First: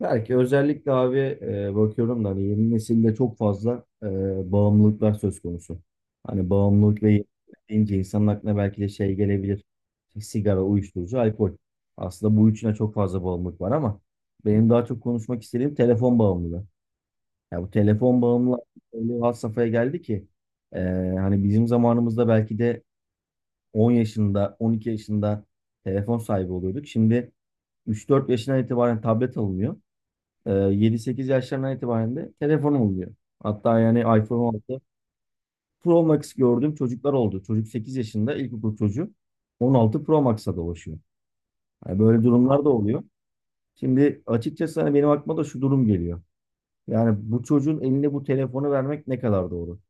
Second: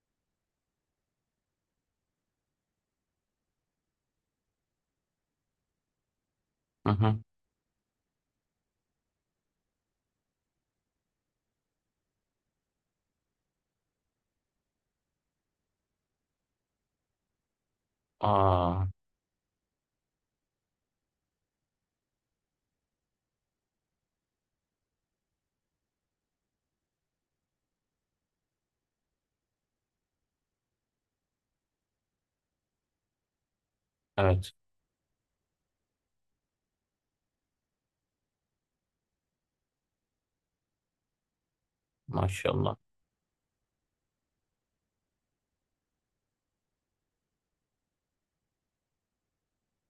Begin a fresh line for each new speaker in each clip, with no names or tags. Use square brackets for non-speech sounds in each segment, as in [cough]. Belki özellikle abi bakıyorum da hani yeni nesilde çok fazla bağımlılıklar söz konusu. Hani
Hı
bağımlılık ve
hı.
yenilik deyince insanın aklına belki de şey gelebilir. İşte sigara, uyuşturucu, alkol. Aslında bu üçüne çok fazla bağımlılık var ama benim daha çok konuşmak istediğim telefon bağımlılığı. Ya bu telefon bağımlılığı
Aa,
öyle bir had safhaya geldi ki e, hani bizim zamanımızda belki de 10 yaşında, 12 yaşında telefon sahibi oluyorduk. Şimdi 3-4 yaşından itibaren tablet alınıyor, 7-8 yaşlarından itibaren de telefonum oluyor. Hatta yani iPhone
evet.
16 Pro Max gördüğüm çocuklar oldu. Çocuk 8 yaşında ilkokul çocuğu, 16 Pro Max'a dolaşıyor. Yani böyle durumlar da
Maşallah.
oluyor. Şimdi açıkçası hani benim aklıma da şu durum geliyor. Yani bu çocuğun eline bu telefonu vermek ne kadar doğru?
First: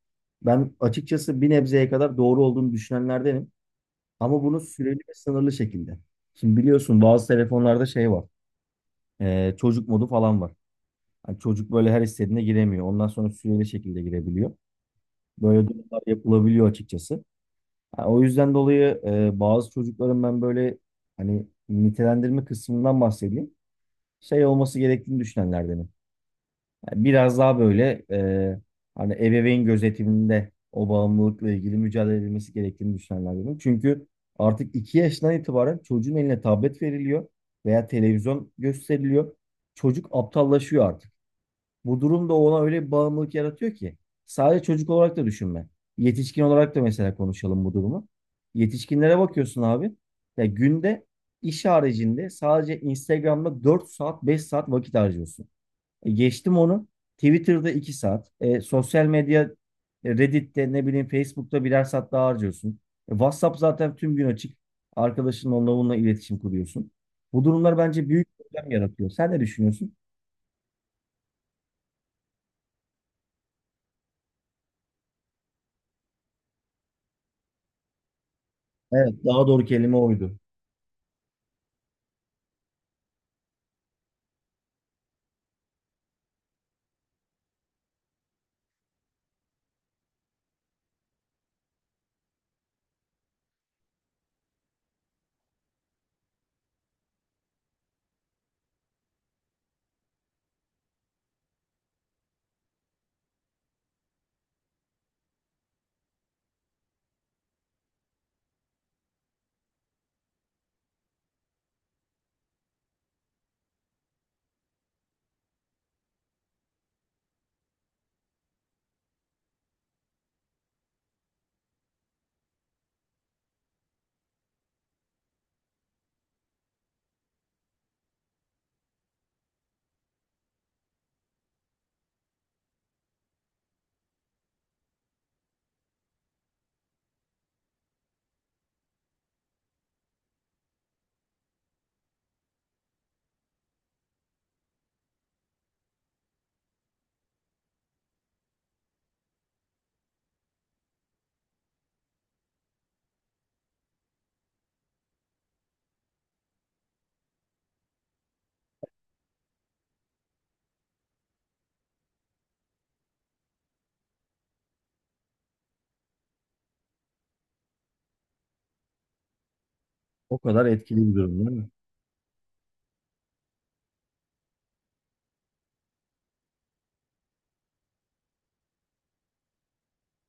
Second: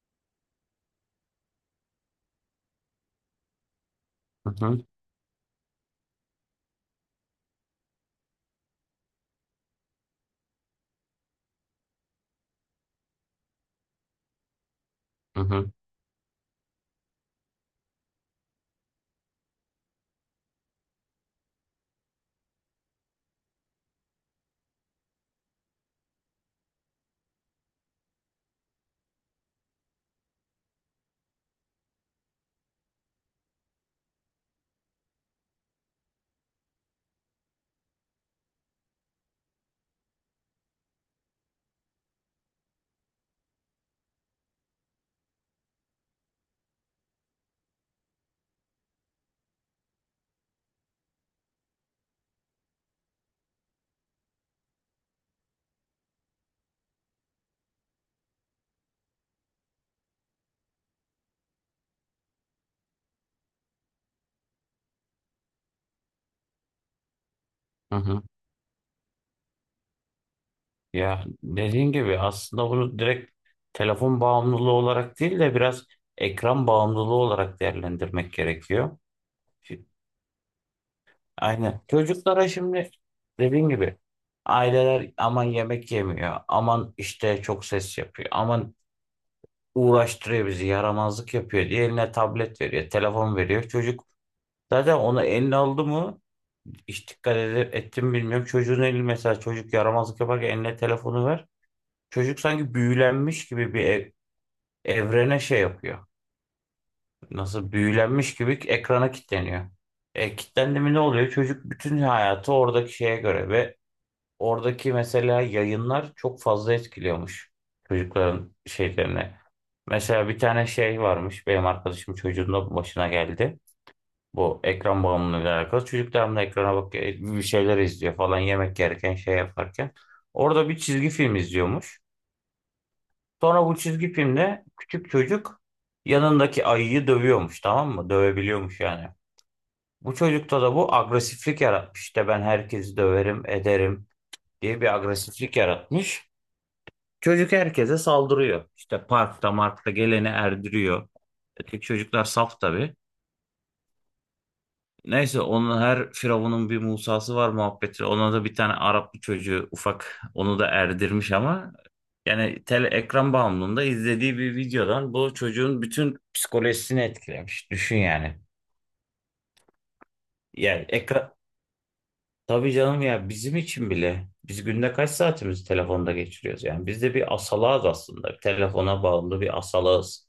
Ben açıkçası bir nebzeye kadar doğru olduğunu düşünenlerdenim. Ama
Hı
bunu
hı.
süreli ve sınırlı şekilde. Şimdi biliyorsun bazı telefonlarda şey var. Çocuk modu falan var. Hani çocuk böyle her istediğine giremiyor. Ondan sonra süreli şekilde girebiliyor.
Hı
Böyle
hı.
durumlar yapılabiliyor açıkçası. Ha, o yüzden dolayı bazı çocukların ben böyle hani nitelendirme kısmından bahsedeyim. Şey olması gerektiğini düşünenlerdenim. Yani biraz daha böyle hani ebeveyn gözetiminde o bağımlılıkla ilgili mücadele edilmesi gerektiğini düşünenlerdenim. Çünkü artık 2 yaşından itibaren çocuğun eline tablet veriliyor veya televizyon gösteriliyor. Çocuk aptallaşıyor artık. Bu durum da ona öyle bir bağımlılık yaratıyor ki. Sadece çocuk olarak da düşünme. Yetişkin olarak da mesela konuşalım bu durumu. Yetişkinlere bakıyorsun abi. Ya günde iş haricinde sadece Instagram'da 4 saat 5 saat vakit harcıyorsun. E geçtim onu. Twitter'da 2 saat. Sosyal medya Reddit'te ne bileyim Facebook'ta birer saat daha harcıyorsun. WhatsApp zaten tüm gün açık. Arkadaşınla onunla bununla iletişim kuruyorsun. Bu durumlar
Hı
bence
hı.
büyük problem yaratıyor. Sen ne düşünüyorsun?
Ya dediğin gibi aslında bunu direkt telefon bağımlılığı olarak değil de biraz ekran bağımlılığı olarak değerlendirmek gerekiyor.
Evet, daha doğru
Şi-
kelime oydu.
Aynen. Çocuklara şimdi dediğin gibi aileler aman yemek yemiyor, aman işte çok ses yapıyor, aman uğraştırıyor bizi, yaramazlık yapıyor diye eline tablet veriyor, telefon veriyor. Çocuk zaten onu eline aldı mı, hiç dikkat edip ettim bilmiyorum. Çocuğun eli mesela, çocuk yaramazlık yaparken eline telefonu ver. Çocuk sanki büyülenmiş gibi evrene şey yapıyor. Nasıl büyülenmiş gibi ekrana kilitleniyor. Kilitlendi mi ne oluyor? Çocuk bütün hayatı oradaki şeye göre ve oradaki mesela yayınlar çok fazla etkiliyormuş çocukların şeylerine. Mesela bir tane şey varmış, benim arkadaşım çocuğun da başına geldi. Bu ekran bağımlılığıyla alakalı. Çocuk devamlı ekrana bakıyor, bir şeyler izliyor falan, yemek yerken şey yaparken. Orada bir çizgi film izliyormuş. Sonra bu çizgi filmde küçük çocuk yanındaki ayıyı dövüyormuş, tamam mı? Dövebiliyormuş yani. Bu çocukta da bu agresiflik yaratmış. İşte ben herkesi döverim, ederim diye bir agresiflik yaratmış. Çocuk herkese saldırıyor. İşte parkta markta geleni erdiriyor. Öteki çocuklar saf tabii. Neyse, onun her firavunun bir Musa'sı var muhabbeti. Ona da bir tane Arap bir çocuğu ufak, onu da erdirmiş ama yani tele ekran bağımlılığında izlediği bir videodan bu çocuğun bütün psikolojisini etkilemiş. Düşün yani.
O kadar
Yani
etkili bir
ekran,
durum değil mi?
tabii canım ya, bizim için bile biz günde kaç saatimizi telefonda geçiriyoruz yani. Biz de bir asalağız aslında. Telefona bağımlı bir asalağız.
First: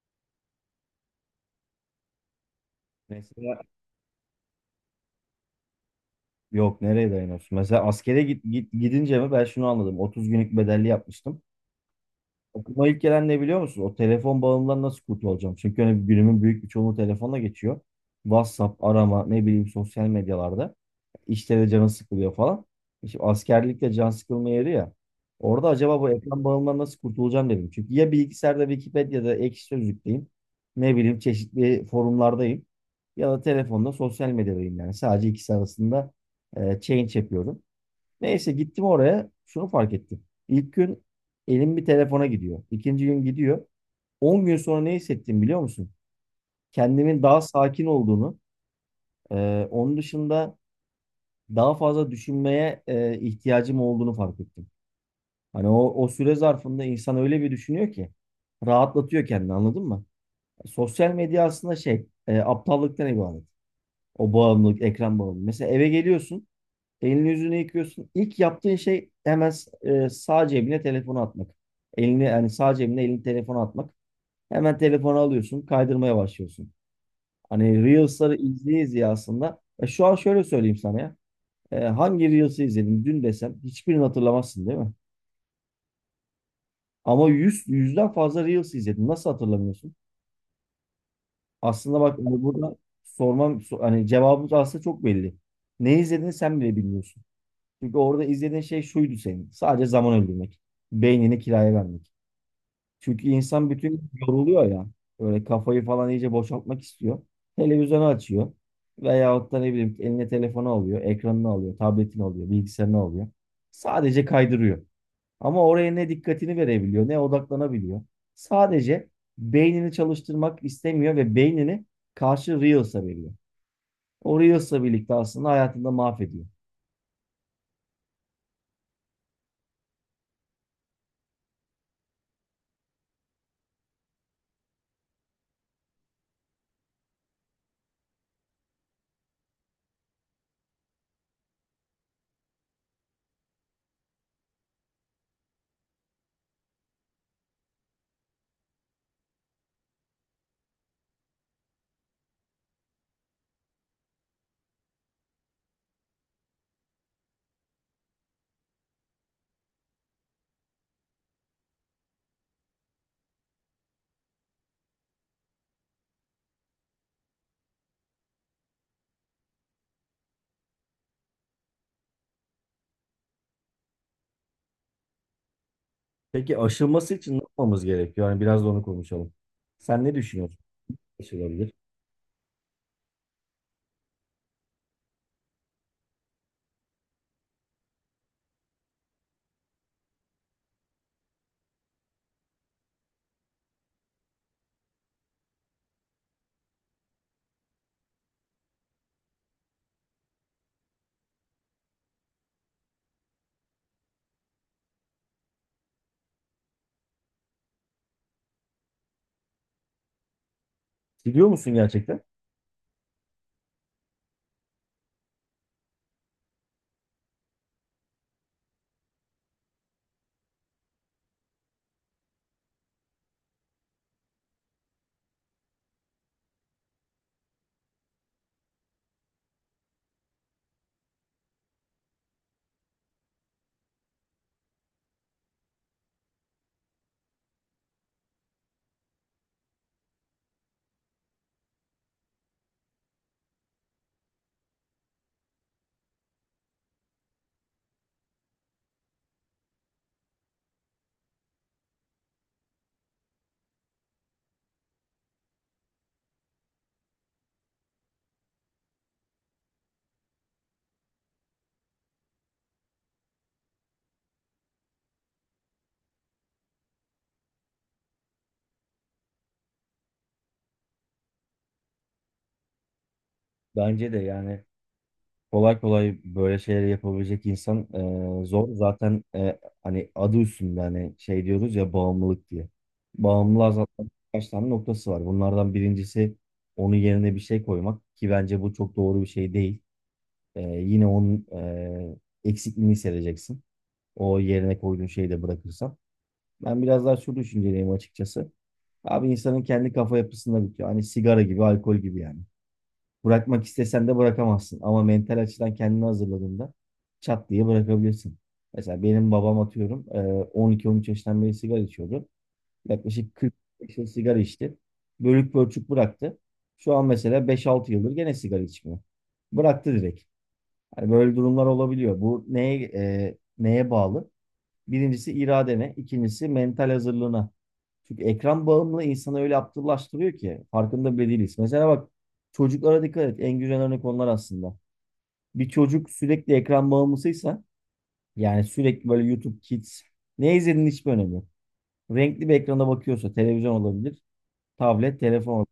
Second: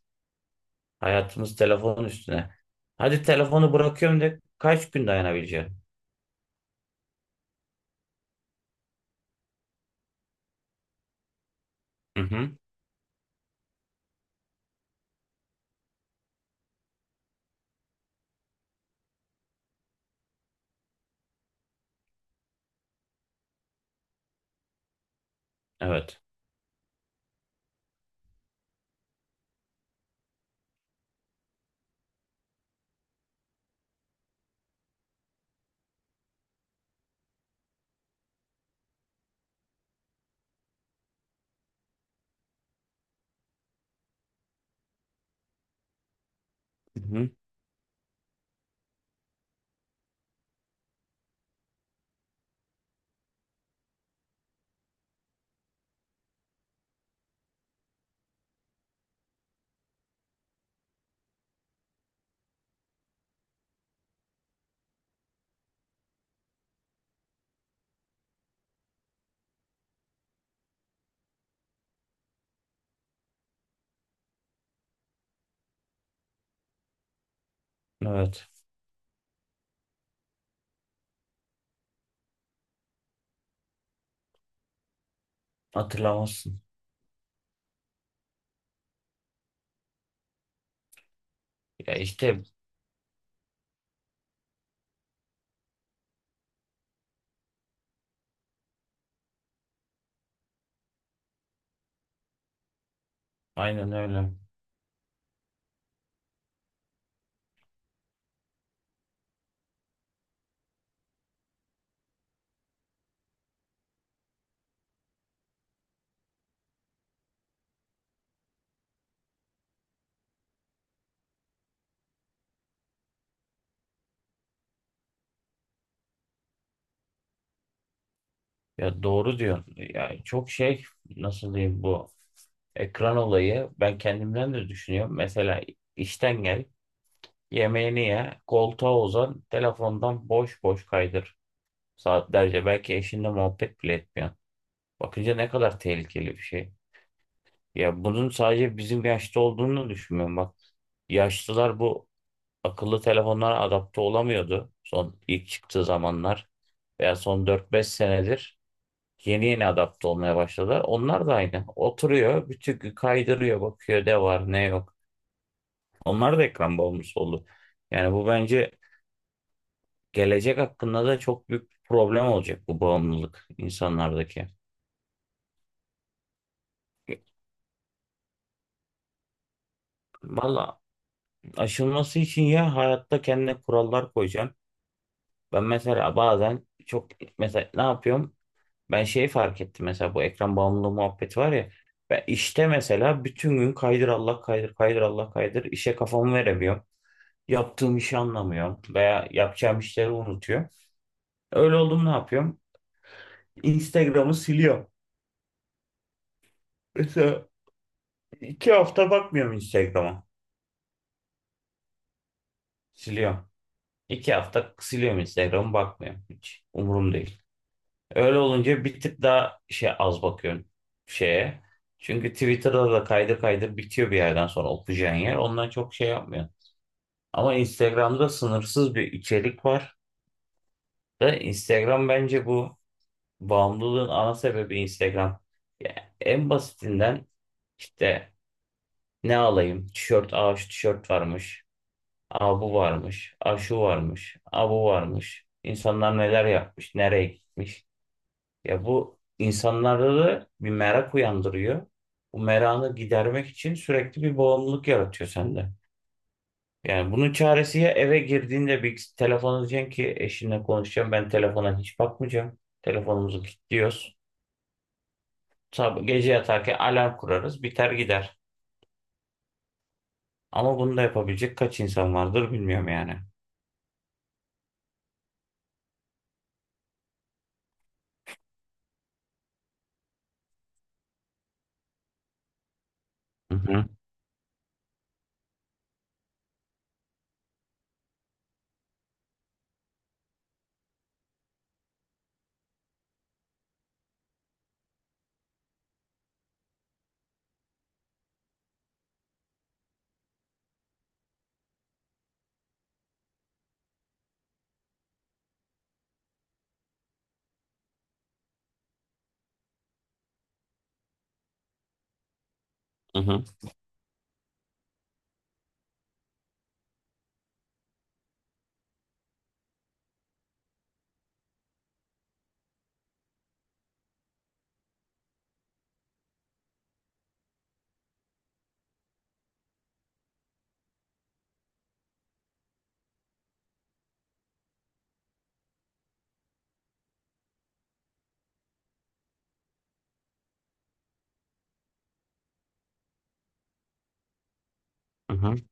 Hayatımız telefon üstüne. Hadi
Mesela
telefonu bırakıyorum de, kaç gün dayanabileceğim?
yok nereye dayanıyorsun? Mesela askere git, gidince mi ben şunu anladım. 30 günlük bedelli yapmıştım.
Hı hı.
Aklıma ilk gelen ne biliyor musun? O telefon bağımlılığından nasıl kurtulacağım? Çünkü hani günümün büyük bir çoğunluğu telefonla geçiyor. WhatsApp, arama, ne bileyim sosyal medyalarda. İşte de canı sıkılıyor falan. İşte askerlikte can sıkılma yeri ya. Orada acaba bu
Evet.
ekran bağımlılığından nasıl kurtulacağım dedim. Çünkü ya bilgisayarda Wikipedia'da Ekşi Sözlük'teyim. Ne bileyim çeşitli forumlardayım. Ya da telefonda sosyal medyadayım yani. Sadece ikisi arasında change yapıyorum. Neyse gittim oraya. Şunu fark ettim. İlk gün elim bir telefona gidiyor. İkinci gün gidiyor. 10 gün sonra ne hissettim biliyor musun?
Hı
Kendimin
hı.
daha sakin olduğunu, onun dışında daha fazla düşünmeye ihtiyacım olduğunu fark ettim. Hani o süre zarfında insan öyle bir düşünüyor ki rahatlatıyor kendini anladın mı? Sosyal medya aslında şey aptallıktan ibaret. O bağımlılık, ekran bağımlılığı. Mesela eve geliyorsun. Elini yüzünü yıkıyorsun. İlk yaptığın şey hemen sağ cebine telefonu atmak. Elini yani sağ cebine elini telefonu atmak. Hemen telefonu alıyorsun, kaydırmaya başlıyorsun. Hani Reels'ları
Evet.
izleye izleye aslında. Şu an şöyle söyleyeyim sana ya. Hangi Reels'ı izledim dün desem hiçbirini hatırlamazsın değil mi?
Hatırlamazsın.
Ama 100 yüzden fazla Reels izledim. Nasıl hatırlamıyorsun?
Ya
Aslında bak
işte
hani burada sormam hani cevabımız aslında çok belli. Ne izlediğini sen bile bilmiyorsun. Çünkü orada izlediğin şey şuydu senin. Sadece zaman öldürmek. Beynini kiraya vermek. Çünkü insan bütün
aynen
gün
öyle.
yoruluyor ya. Böyle kafayı falan iyice boşaltmak istiyor. Televizyonu açıyor. Veyahut da ne bileyim eline telefonu alıyor. Ekranını alıyor. Tabletini alıyor. Bilgisayarını alıyor. Sadece kaydırıyor. Ama oraya ne dikkatini verebiliyor ne odaklanabiliyor. Sadece beynini çalıştırmak istemiyor ve beynini karşı Reels'a veriyor. O Reels'la birlikte aslında hayatında mahvediyor.
Ya doğru diyor. Ya çok şey, nasıl diyeyim, bu ekran olayı ben kendimden de düşünüyorum. Mesela işten gel, yemeğini ye, koltuğa uzan, telefondan boş boş kaydır saatlerce. Belki eşinle muhabbet bile etmiyorsun. Bakınca ne kadar tehlikeli bir şey. Ya bunun sadece bizim yaşta olduğunu düşünmüyorum bak. Yaşlılar bu akıllı telefonlara adapte olamıyordu son, ilk çıktığı zamanlar, veya son 4-5 senedir yeni yeni adapte olmaya başladılar. Onlar da aynı. Oturuyor, bütün gün kaydırıyor, bakıyor ne var ne yok. Onlar da ekran bağımlısı oldu. Yani bu bence gelecek hakkında da çok büyük bir problem olacak, bu bağımlılık insanlardaki.
Peki aşılması için ne yapmamız gerekiyor? Yani biraz da onu konuşalım. Sen ne düşünüyorsun?
Valla,
Aşılabilir.
aşılması için ya hayatta kendine kurallar koyacaksın. Ben mesela bazen çok, mesela ne yapıyorum? Ben şey fark ettim mesela, bu ekran bağımlılığı muhabbeti var ya. Ben işte mesela bütün gün kaydır Allah kaydır, kaydır Allah kaydır, işe kafamı veremiyorum. Yaptığım işi anlamıyorum veya yapacağım işleri unutuyor. Öyle oldum, ne yapıyorum? Instagram'ı siliyorum. Mesela 2 hafta bakmıyorum Instagram'a.
Biliyor musun gerçekten?
Siliyorum. 2 hafta siliyorum, Instagram'ı bakmıyorum. Hiç umurum değil. Öyle olunca bir tık daha şey, az bakıyorum şeye. Çünkü Twitter'da da kaydır kaydır bitiyor bir yerden sonra okuyacağın yer. Ondan çok şey yapmıyor. Ama Instagram'da sınırsız bir içerik var. Ve Instagram bence bu bağımlılığın ana sebebi Instagram. Ya en basitinden işte ne alayım? Tişört. Aa, şu tişört varmış. Aa, bu varmış. Aa, şu varmış. Aa, bu varmış. İnsanlar neler yapmış, nereye gitmiş. Ya bu insanlarda da bir merak uyandırıyor. Bu merakı gidermek için sürekli bir bağımlılık yaratıyor sende. Yani bunun çaresi, ya eve girdiğinde bir telefon diyeceksin ki eşinle konuşacağım, ben telefona hiç bakmayacağım. Telefonumuzu kilitliyoruz. Sabah gece yatarken alarm kurarız, biter gider. Ama bunu da yapabilecek kaç insan vardır bilmiyorum yani.
Bence de yani kolay kolay böyle şeyleri yapabilecek insan zor. Zaten hani adı üstünde hani şey diyoruz ya bağımlılık diye.
Hı
Bağımlılığa
hı,
zaten birkaç tane noktası var. Bunlardan birincisi onun yerine bir şey koymak ki bence bu çok doğru bir şey değil. Yine onun eksikliğini hissedeceksin. O yerine koyduğun şeyi de bırakırsan. Ben biraz daha şu düşünceliyim açıkçası. Abi insanın kendi kafa yapısında bitiyor. Hani sigara gibi, alkol gibi yani. Bırakmak istesen de bırakamazsın. Ama mental açıdan kendini hazırladığında çat diye bırakabilirsin. Mesela benim babam atıyorum 12-13 yaşından beri sigara içiyordu.
hı
Yaklaşık
hı,
40 yıl sigara içti. Bölük pörçük bıraktı. Şu an mesela 5-6 yıldır gene sigara içmiyor. Bıraktı direkt. Hani böyle durumlar olabiliyor. Bu neye bağlı? Birincisi iradene, ikincisi mental hazırlığına. Çünkü ekran bağımlı insanı öyle aptallaştırıyor ki farkında bile değiliz. Mesela bak çocuklara dikkat et. En güzel örnek onlar aslında. Bir çocuk sürekli ekran bağımlısıysa yani sürekli böyle YouTube Kids ne izlediğinin hiçbir önemi yok. Renkli bir ekrana bakıyorsa televizyon olabilir, tablet,
hı
telefon
hı.
olabilir.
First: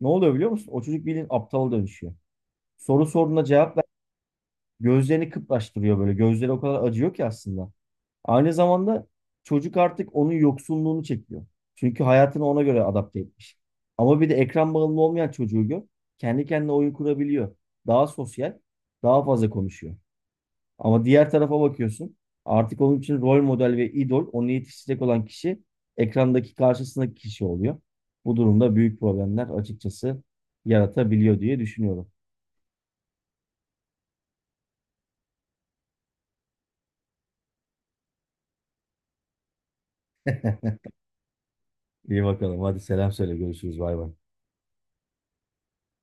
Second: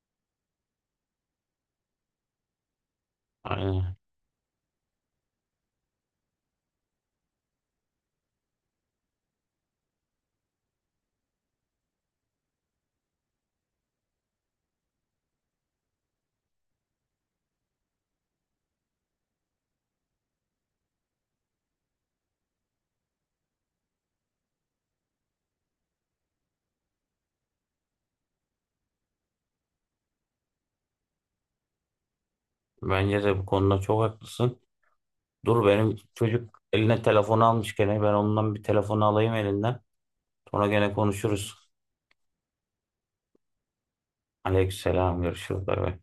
Ne oluyor biliyor musun? O çocuk bildiğin aptala dönüşüyor. Soru sorduğuna cevap ver.
Aynen.
Gözlerini kıpraştırıyor böyle. Gözleri o kadar acıyor ki aslında. Aynı zamanda çocuk artık onun yoksunluğunu çekiyor. Çünkü hayatını ona göre adapte etmiş. Ama bir de ekran bağımlı olmayan çocuğu gör. Kendi kendine oyun kurabiliyor. Daha sosyal, daha fazla konuşuyor. Ama diğer tarafa bakıyorsun. Artık onun için rol model ve idol onu yetiştirecek olan kişi ekrandaki karşısındaki kişi oluyor. Bu durumda büyük problemler açıkçası yaratabiliyor diye düşünüyorum.
Bence de bu konuda çok haklısın. Dur, benim çocuk eline telefonu almış gene, ben ondan bir telefonu alayım elinden. Sonra
[laughs]
gene konuşuruz.
İyi bakalım. Hadi selam söyle. Görüşürüz. Bay bay.
Aleykümselam. Görüşürüz. Bay bay.